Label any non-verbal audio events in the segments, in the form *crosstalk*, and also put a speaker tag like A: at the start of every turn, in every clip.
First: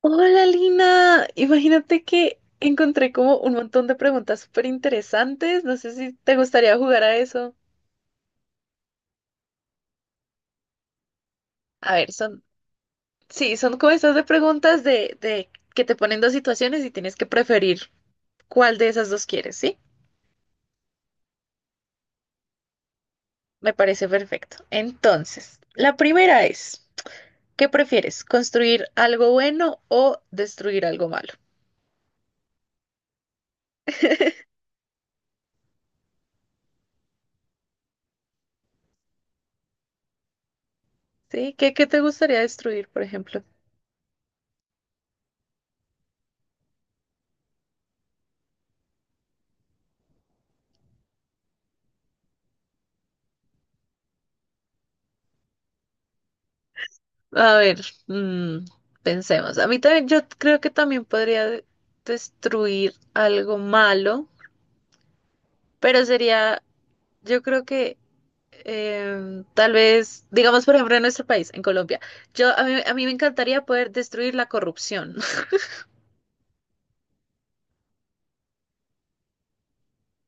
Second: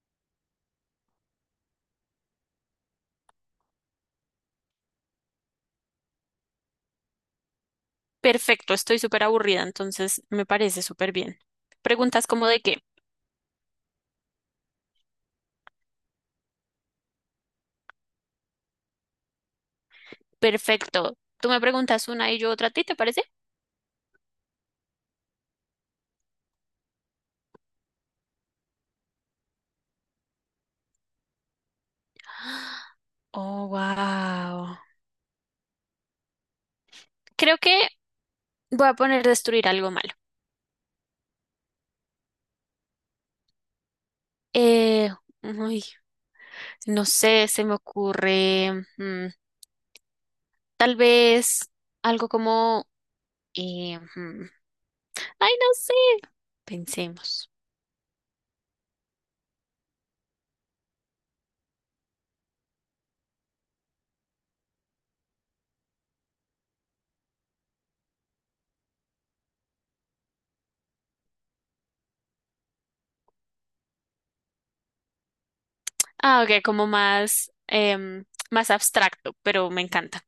A: Hola Lina, imagínate que encontré como un montón de preguntas súper interesantes. No sé si te gustaría jugar a eso.
B: Perfecto, estoy súper aburrida, entonces me parece súper bien.
A: A ver,
B: Preguntas como de qué.
A: sí, son como estas de preguntas de que te ponen dos situaciones y tienes que preferir cuál de esas dos quieres, ¿sí?
B: Perfecto. Tú me preguntas una y yo otra a ti, ¿te parece?
A: Me parece perfecto. Entonces, la primera es, ¿qué prefieres? ¿Construir algo bueno o destruir algo malo?
B: Oh, wow. Creo que voy a poner destruir algo malo.
A: ¿Sí? ¿Qué te gustaría destruir, por ejemplo?
B: Eh, uy, no sé, se me ocurre mm, tal vez algo como... eh, mm, ay, no sé. Pensemos.
A: A ver, mm, pensemos. A mí también, yo creo que también podría destruir algo malo, pero sería, yo creo que tal vez, digamos, por ejemplo, en nuestro país, en Colombia, a mí me encantaría poder destruir la corrupción. *laughs*
B: Ah, ok, como más, más abstracto, pero me encanta.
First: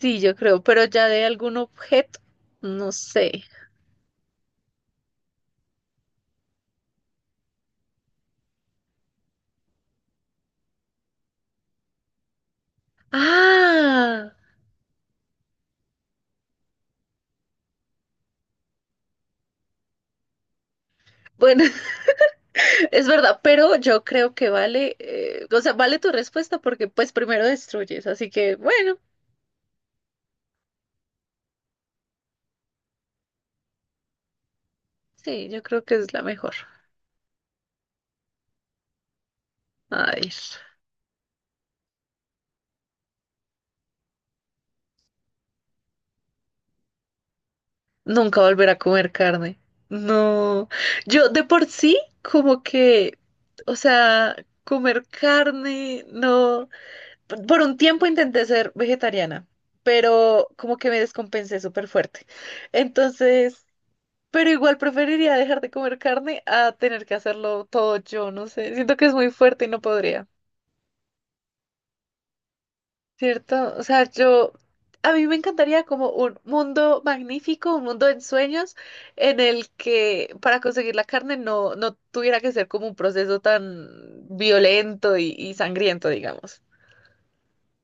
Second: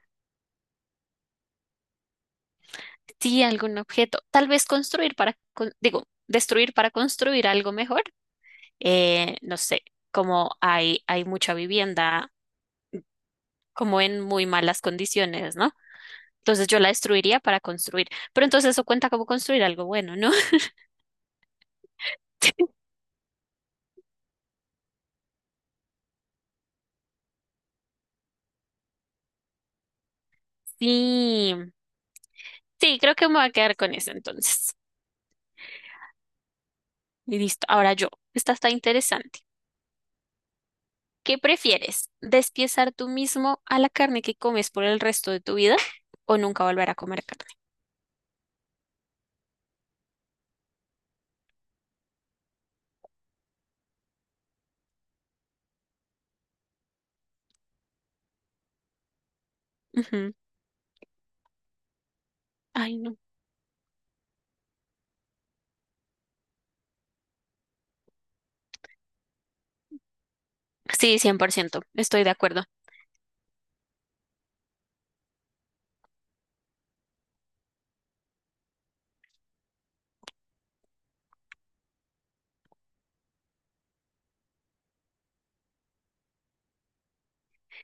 A: Sí, yo creo, pero ya de algún objeto, no
B: Sí,
A: sé.
B: algún objeto. Tal vez construir para, destruir para construir algo mejor. No sé, como hay mucha vivienda como en
A: Ah,
B: muy malas condiciones, ¿no? Entonces yo la destruiría para construir. Pero entonces eso cuenta como construir algo bueno, ¿no?
A: bueno, *laughs*
B: *laughs*
A: es verdad, pero yo creo que vale, o sea, vale tu respuesta porque pues primero destruyes, así que bueno.
B: Sí, sí, creo que me voy a quedar con eso entonces.
A: Sí, yo creo que es la mejor.
B: Y listo. Ahora yo. Esta está interesante.
A: Ay,
B: ¿Qué prefieres? ¿Despiezar tú mismo a la carne que comes por el resto de tu vida o nunca volver a comer carne?
A: nunca volver a comer carne. No, yo de por sí como que, o sea, comer carne, no. Por un tiempo intenté ser vegetariana,
B: Ujú.
A: pero como que me descompensé súper fuerte.
B: Ay, no.
A: Entonces, pero igual preferiría dejar de comer carne a tener que hacerlo todo yo, no sé. Siento que es muy fuerte y no podría.
B: Sí, 100%, estoy de acuerdo.
A: ¿Cierto? O sea, a mí me encantaría como un mundo magnífico, un mundo de sueños, en el que para conseguir la carne no, no tuviera que ser como un proceso tan violento y sangriento, digamos.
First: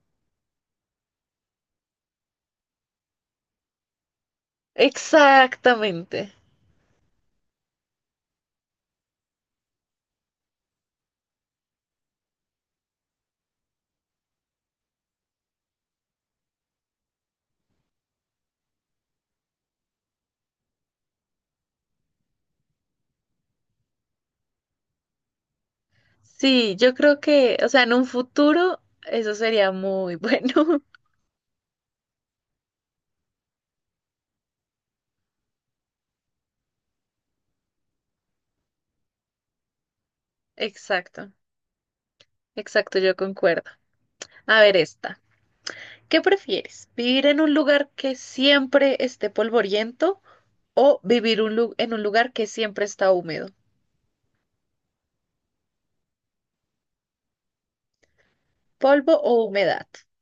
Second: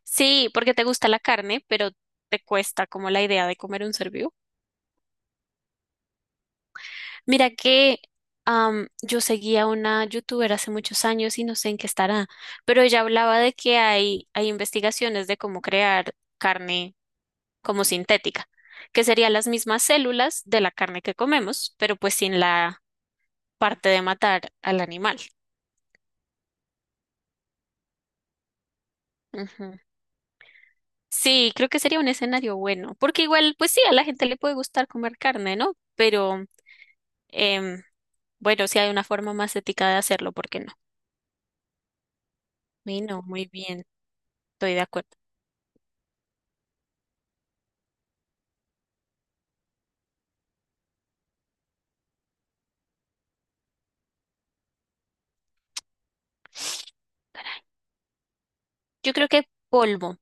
B: Sí, porque te gusta la carne, pero te cuesta como la idea de comer un ser vivo.
A: Exactamente.
B: Mira que yo seguía una youtuber hace muchos años y no sé en qué estará, pero ella hablaba de que hay investigaciones de cómo crear carne como sintética, que serían las mismas células de la carne que comemos, pero pues sin la parte de matar al animal.
A: Sí, yo creo que, o sea, en un futuro eso sería
B: Ujú.
A: muy bueno.
B: Sí, creo que sería un escenario bueno, porque igual, pues sí, a la gente le puede gustar comer carne, ¿no? Pero Em, bueno, si hay una forma más ética de hacerlo, ¿por
A: *laughs*
B: qué no?
A: Exacto, exacto, yo
B: Bueno, muy
A: concuerdo.
B: bien,
A: A
B: estoy
A: ver
B: de acuerdo.
A: esta. ¿Qué prefieres? ¿Vivir en un lugar que siempre esté polvoriento? O vivir en un lugar que siempre está húmedo.
B: Yo
A: Polvo
B: creo
A: o
B: que
A: humedad.
B: polvo.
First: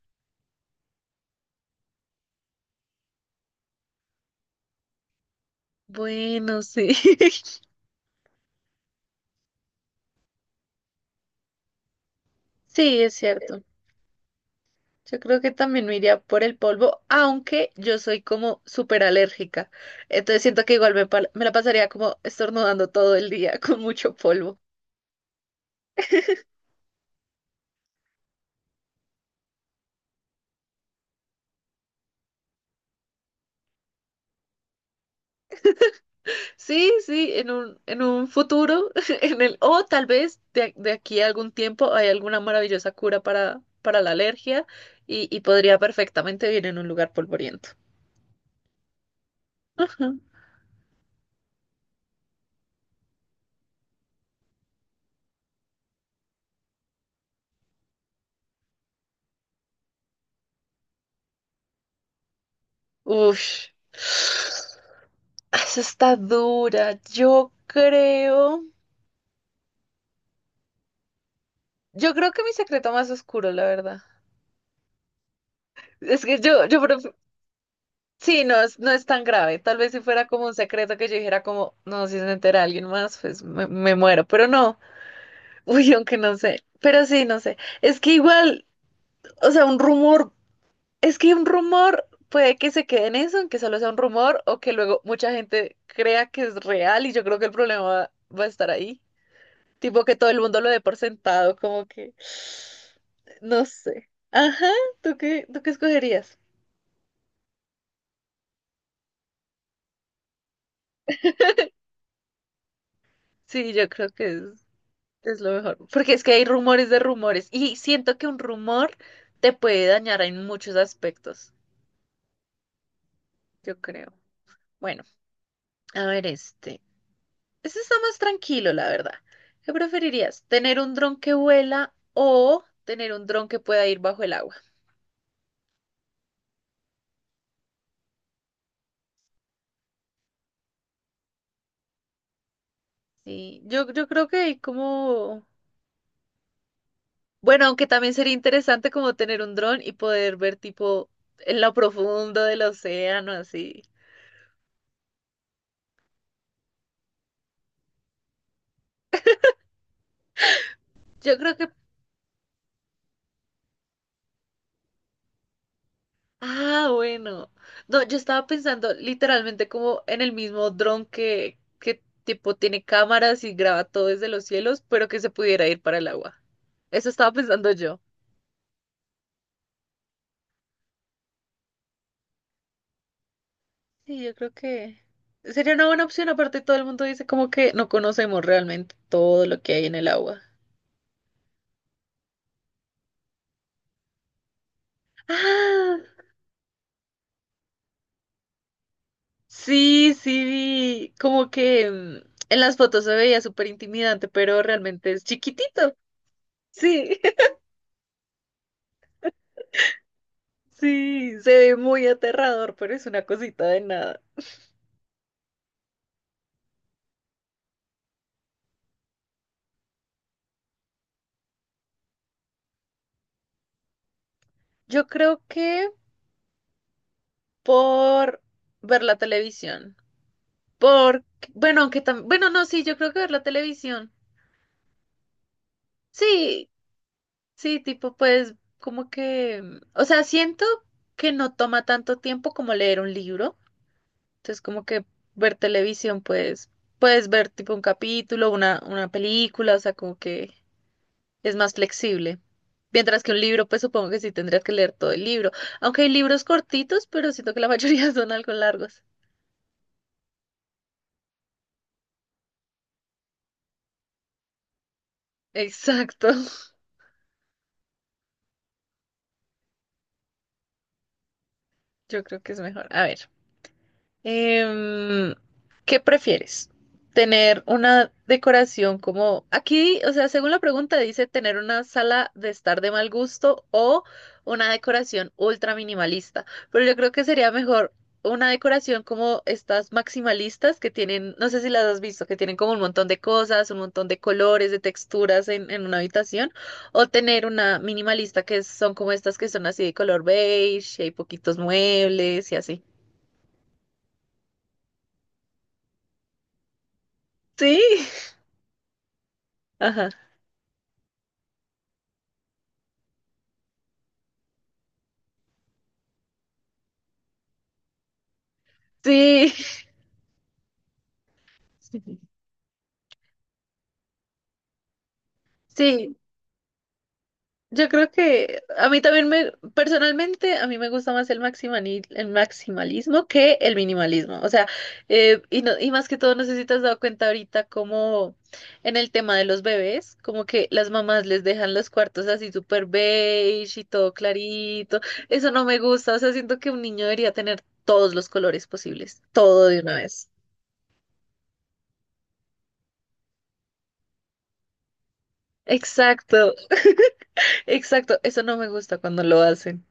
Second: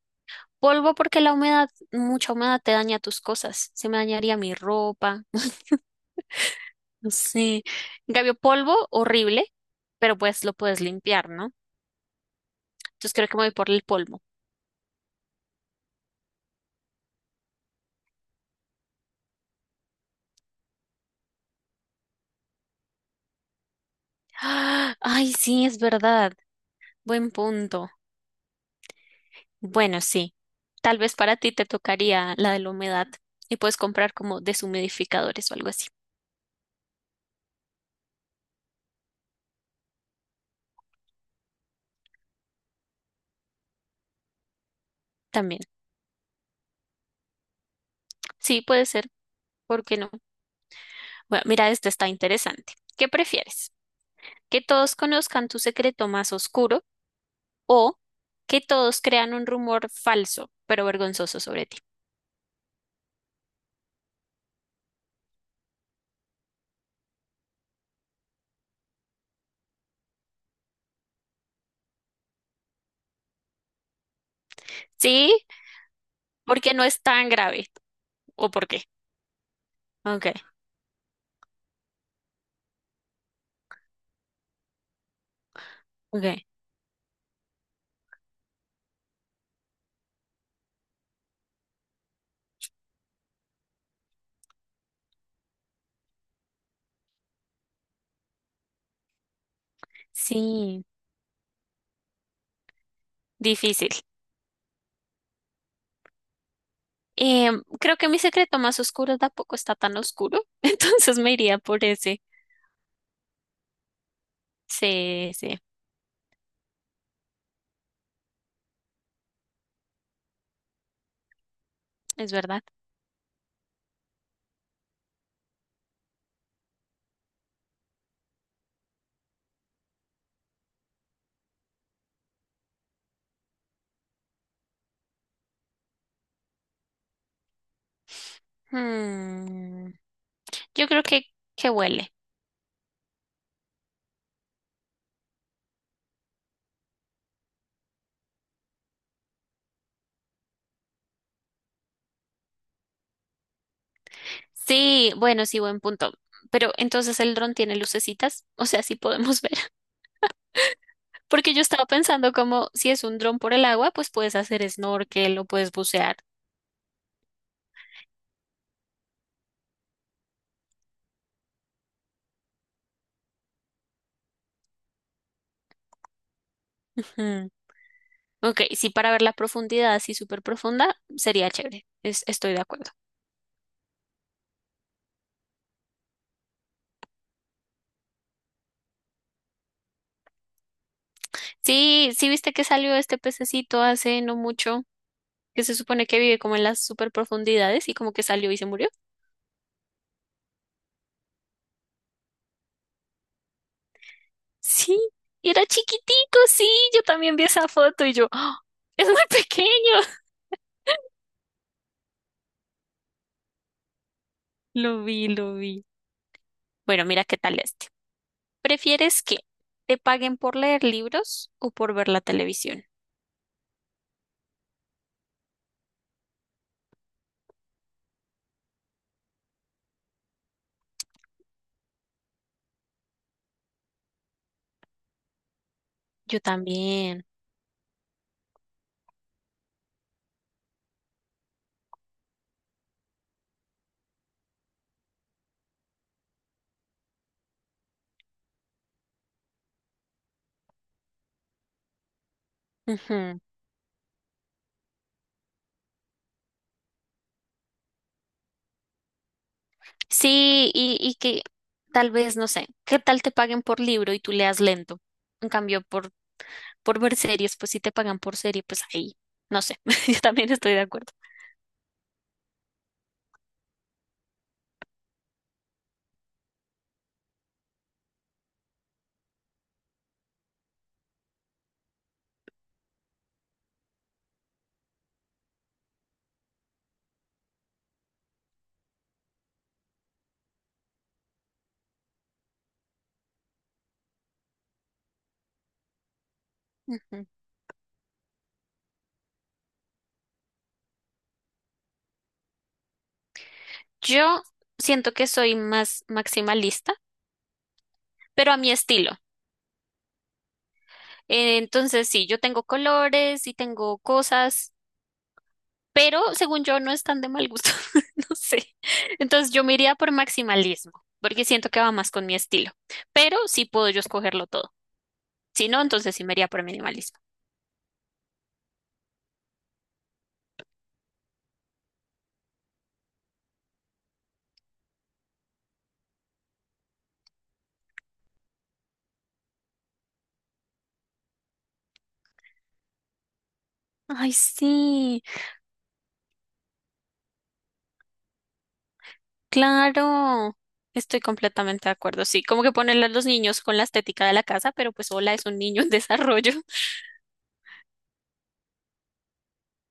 B: Polvo porque la humedad, mucha humedad te daña tus cosas. Se me dañaría mi ropa. *laughs*
A: Bueno, sí. *laughs*
B: Sí. En cambio, polvo, horrible, pero pues lo puedes limpiar, ¿no?
A: Sí,
B: Entonces
A: es
B: creo que me voy
A: cierto.
B: por el polvo.
A: Yo creo que también me iría por el polvo, aunque yo soy como súper alérgica. Entonces siento que igual me la pasaría como estornudando todo el día *laughs* con mucho polvo.
B: ¡Ah! Ay, sí, es verdad. Buen punto. Bueno, sí. Tal vez para ti te tocaría la de la humedad y puedes comprar como deshumidificadores o algo así.
A: Sí, sí, en un futuro, *laughs* o tal vez de aquí a algún tiempo hay alguna maravillosa cura para la alergia y
B: También.
A: podría perfectamente vivir en un lugar polvoriento.
B: Sí, puede ser. ¿Por qué no?
A: *laughs*
B: Bueno, mira, este está interesante. ¿Qué prefieres? ¿Que todos conozcan tu secreto más oscuro o que todos crean un rumor falso, pero vergonzoso sobre ti?
A: Ush. Eso está dura. Yo creo que mi secreto más oscuro, la verdad.
B: Sí,
A: Es que yo,
B: porque
A: yo
B: no es
A: pref-
B: tan grave.
A: sí,
B: ¿O
A: no
B: por
A: es,
B: qué?
A: no es tan grave. Tal vez si fuera
B: Ok,
A: como un secreto que yo dijera como, no, si se entera alguien más, pues me muero. Pero no, *laughs* uy, aunque no
B: ok.
A: sé. Pero sí, no sé. Es que igual, o sea, es que un rumor puede que se quede en eso, en que solo sea un rumor, o que luego mucha gente crea que es real, y yo creo que el problema va a estar ahí. Tipo que todo el mundo lo dé
B: Sí,
A: por sentado, como que, no
B: difícil.
A: sé. Ajá, ¿tú qué escogerías?
B: Creo que mi secreto más oscuro tampoco está tan oscuro, *laughs* entonces me iría por ese.
A: Sí, yo creo que es,
B: Sí,
A: es lo
B: sí,
A: mejor. Porque es que hay rumores de rumores. Y siento que un rumor te puede dañar en muchos aspectos,
B: es verdad.
A: yo creo. Bueno, a ver este. Este está más tranquilo, la verdad. ¿Qué preferirías? ¿Tener un dron que vuela o tener un dron que pueda ir bajo el agua?
B: Hmm, Yo creo que huele.
A: Sí, yo creo que hay como. Bueno, aunque también sería interesante como tener un dron y poder ver tipo en lo profundo del océano, así.
B: Sí, bueno, sí, buen punto. Pero entonces el dron tiene lucecitas, o sea, sí podemos ver. *laughs*
A: Yo
B: Porque
A: creo
B: yo
A: que.
B: estaba pensando como si es un dron por el agua, pues puedes hacer snorkel o puedes bucear.
A: Ah, bueno. No, yo estaba pensando literalmente como en el mismo dron que tipo tiene cámaras y graba todo desde los cielos, pero que se pudiera ir para el agua. Eso estaba
B: Ujú.
A: pensando yo.
B: Ok, sí, para ver la profundidad así súper profunda, sería chévere. Estoy de acuerdo.
A: Sí, yo creo que sería una buena opción. Aparte, todo el mundo dice como que no conocemos realmente todo lo que hay en el agua.
B: Sí, sí, viste que salió este pececito hace no mucho, que se
A: ¡Ah!
B: supone que vive como en las súper profundidades y como que salió y se murió.
A: Sí, sí, vi, como que en las fotos se veía súper intimidante, pero
B: Sí,
A: realmente es
B: era
A: chiquitito.
B: chiquitico, sí, yo
A: Sí,
B: también vi esa foto y yo, ¡ah! Es muy pequeño.
A: *laughs* sí, se ve muy aterrador, pero es una cosita de nada.
B: *laughs* Lo vi, lo vi. Bueno, mira qué tal este. ¿Prefieres que te paguen por leer libros o por ver la televisión?
A: Yo creo que por ver la televisión, por, bueno, aunque también, bueno, no, sí, yo creo que ver la televisión.
B: Yo
A: Sí,
B: también.
A: sí, tipo, pues, como que, o sea, siento que no toma tanto tiempo como leer un libro. Entonces, como que ver televisión, pues, puedes ver tipo un capítulo, una película, o sea, como que es más flexible. Mientras que
B: Ujú.
A: un libro, pues supongo que sí tendrías que leer todo el libro. Aunque hay libros cortitos, pero siento que la mayoría *laughs* son algo largos.
B: Sí, y que tal vez, no sé, ¿qué tal te paguen por libro y tú leas lento? En cambio,
A: Exacto. *laughs*
B: por ver series, pues si te pagan por serie, pues ahí, no sé, *laughs* yo también estoy de acuerdo.
A: Yo creo que es mejor. A ver. Em, ¿Qué prefieres? ¿Tener una decoración como aquí, o sea, según la pregunta dice tener una sala de estar de mal gusto o una decoración ultra minimalista, pero yo creo que sería mejor una decoración como estas maximalistas que tienen, no sé si las has visto, que tienen como un montón de cosas, un montón de colores, de texturas en una habitación, o
B: Ujú.
A: tener una minimalista que son como estas que son así de color beige, y hay poquitos muebles y así.
B: Yo siento que soy más maximalista,
A: Sí.
B: pero a mi estilo.
A: Ajá.
B: Entonces, sí, yo tengo colores y tengo cosas, pero según yo no están de mal gusto. *laughs* No sé.
A: Sí,
B: Entonces, yo me iría por maximalismo, porque siento que va más con mi
A: *laughs*
B: estilo, pero sí puedo yo escogerlo todo. Si no, entonces
A: sí,
B: sí me iría por minimalismo.
A: yo creo que a mí también personalmente, a mí me gusta más el el maximalismo que el minimalismo. O sea, y más que todo, no sé si te has dado cuenta ahorita como en el tema de los bebés, como que las mamás les dejan los cuartos así súper beige y todo
B: Ay,
A: clarito.
B: sí,
A: Eso no me gusta. O sea, siento que un niño debería tener todos los colores posibles, todo de una vez.
B: claro. Estoy completamente de acuerdo. Sí, como que ponerle a los niños con la estética de la casa, pero pues hola, es un niño en desarrollo.
A: Exacto,
B: *laughs*
A: exacto. Eso no me gusta cuando lo hacen.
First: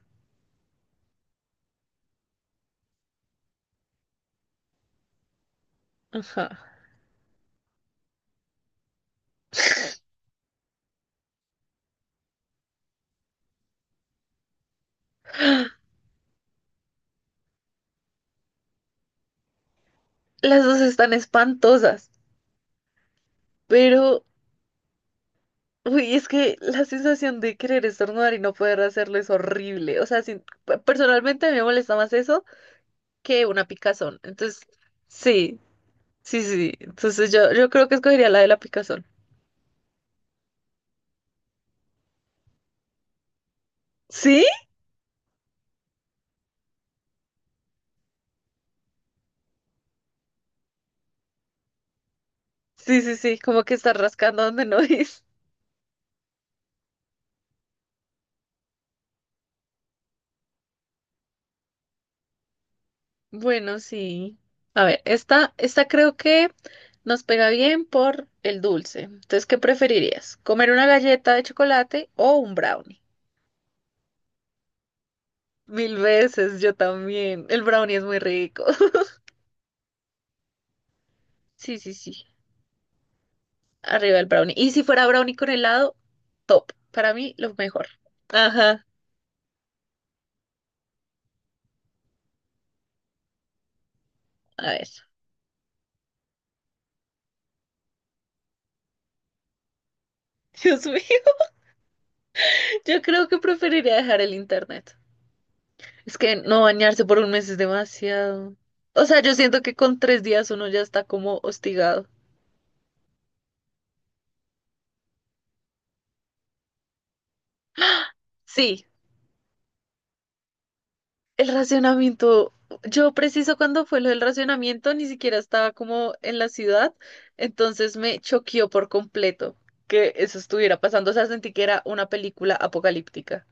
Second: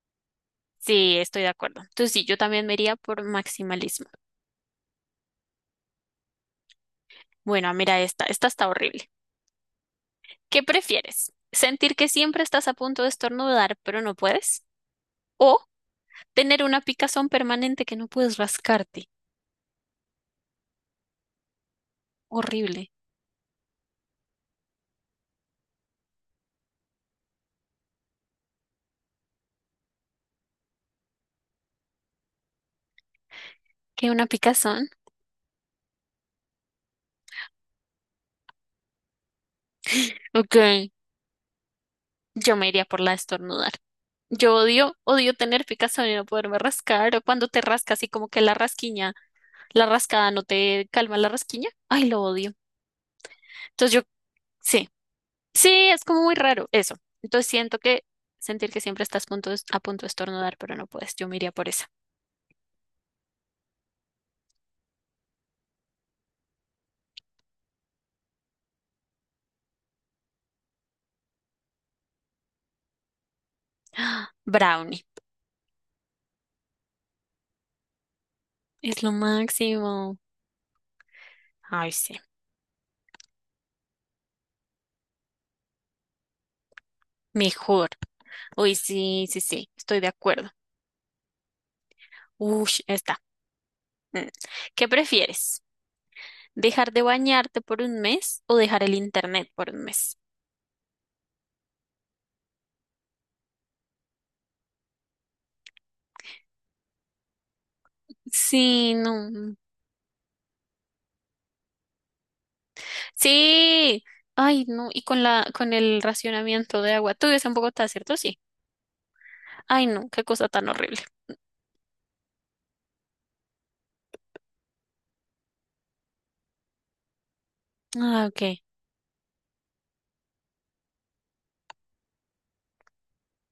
B: Sí, estoy de acuerdo. Entonces sí, yo también me iría por maximalismo.
A: Ajá.
B: Bueno, mira esta, esta está horrible. ¿Qué prefieres? ¿Sentir que siempre estás a punto de estornudar, pero no puedes? O tener una picazón permanente que no puedes rascarte.
A: Las dos están espantosas,
B: Horrible.
A: pero uy, es que la sensación de querer estornudar y no poder hacerlo es horrible. O sea, personalmente me molesta más eso que una
B: ¿Qué
A: picazón.
B: una
A: Entonces,
B: picazón?
A: sí, sí, sí. Entonces yo creo que escogería la de la picazón.
B: Ok, yo me iría por la de estornudar.
A: ¿Sí?
B: Yo odio, odio tener picazón y no poderme rascar, o cuando te rascas y como que la rasquiña, la rascada no te calma la rasquiña. Ay, lo odio.
A: Sí, sí, sí, como que está
B: Entonces yo,
A: rascando donde no *laughs*
B: sí,
A: es.
B: sí, es como muy raro eso. Entonces siento que sentir que siempre estás a punto de estornudar, pero no puedes. Yo me iría por esa.
A: Bueno, sí. A ver, esta creo que nos pega bien por el dulce. Entonces, ¿qué preferirías? ¿Comer una galleta de chocolate o un brownie?
B: Brownie.
A: Mil veces, yo también. El brownie es muy rico.
B: Es
A: *laughs*
B: lo máximo.
A: Sí,
B: Ay,
A: sí,
B: sí.
A: sí. Arriba el brownie. Y si fuera brownie con helado, top. Para mí, lo mejor.
B: Mejor. Uy,
A: Ajá.
B: sí, sí, sí. Estoy de acuerdo. Ush, está. Mm.
A: A
B: ¿Qué
A: ver.
B: prefieres? ¿Dejar de bañarte por un mes o dejar el internet por un mes?
A: Dios mío. *laughs* Yo creo que preferiría dejar el internet. Es que no bañarse por un mes es demasiado.
B: Sí,
A: O sea, yo
B: no.
A: siento que con 3 días uno ya está como hostigado.
B: Sí. Ay, no. Y con la, con el racionamiento de agua. Tú vives en Bogotá, ¿cierto? Sí.
A: Sí,
B: Ay, no. Qué cosa tan horrible.
A: El racionamiento, yo preciso cuando fue lo del racionamiento, ni siquiera estaba como en la ciudad, entonces me
B: Ah, ok.
A: choqueó por completo que eso estuviera pasando, o sea, sentí que era una película apocalíptica.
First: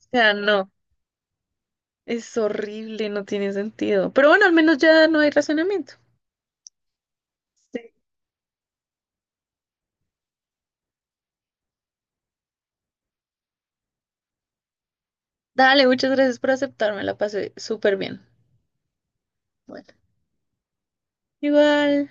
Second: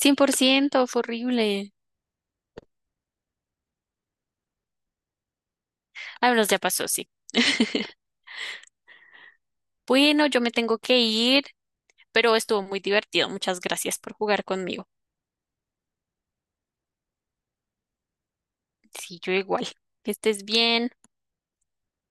A: O sea, no,
B: fue horrible.
A: es horrible, no tiene sentido. Pero bueno, al menos ya no hay racionamiento.
B: Ah, bueno, ya pasó, sí.
A: Sí.
B: *laughs* Bueno, yo me tengo que ir, pero estuvo muy divertido. Muchas gracias por jugar conmigo.
A: Dale, muchas gracias por aceptarme, la pasé súper bien.
B: Sí, yo igual.
A: Bueno,
B: Que estés bien.
A: igual.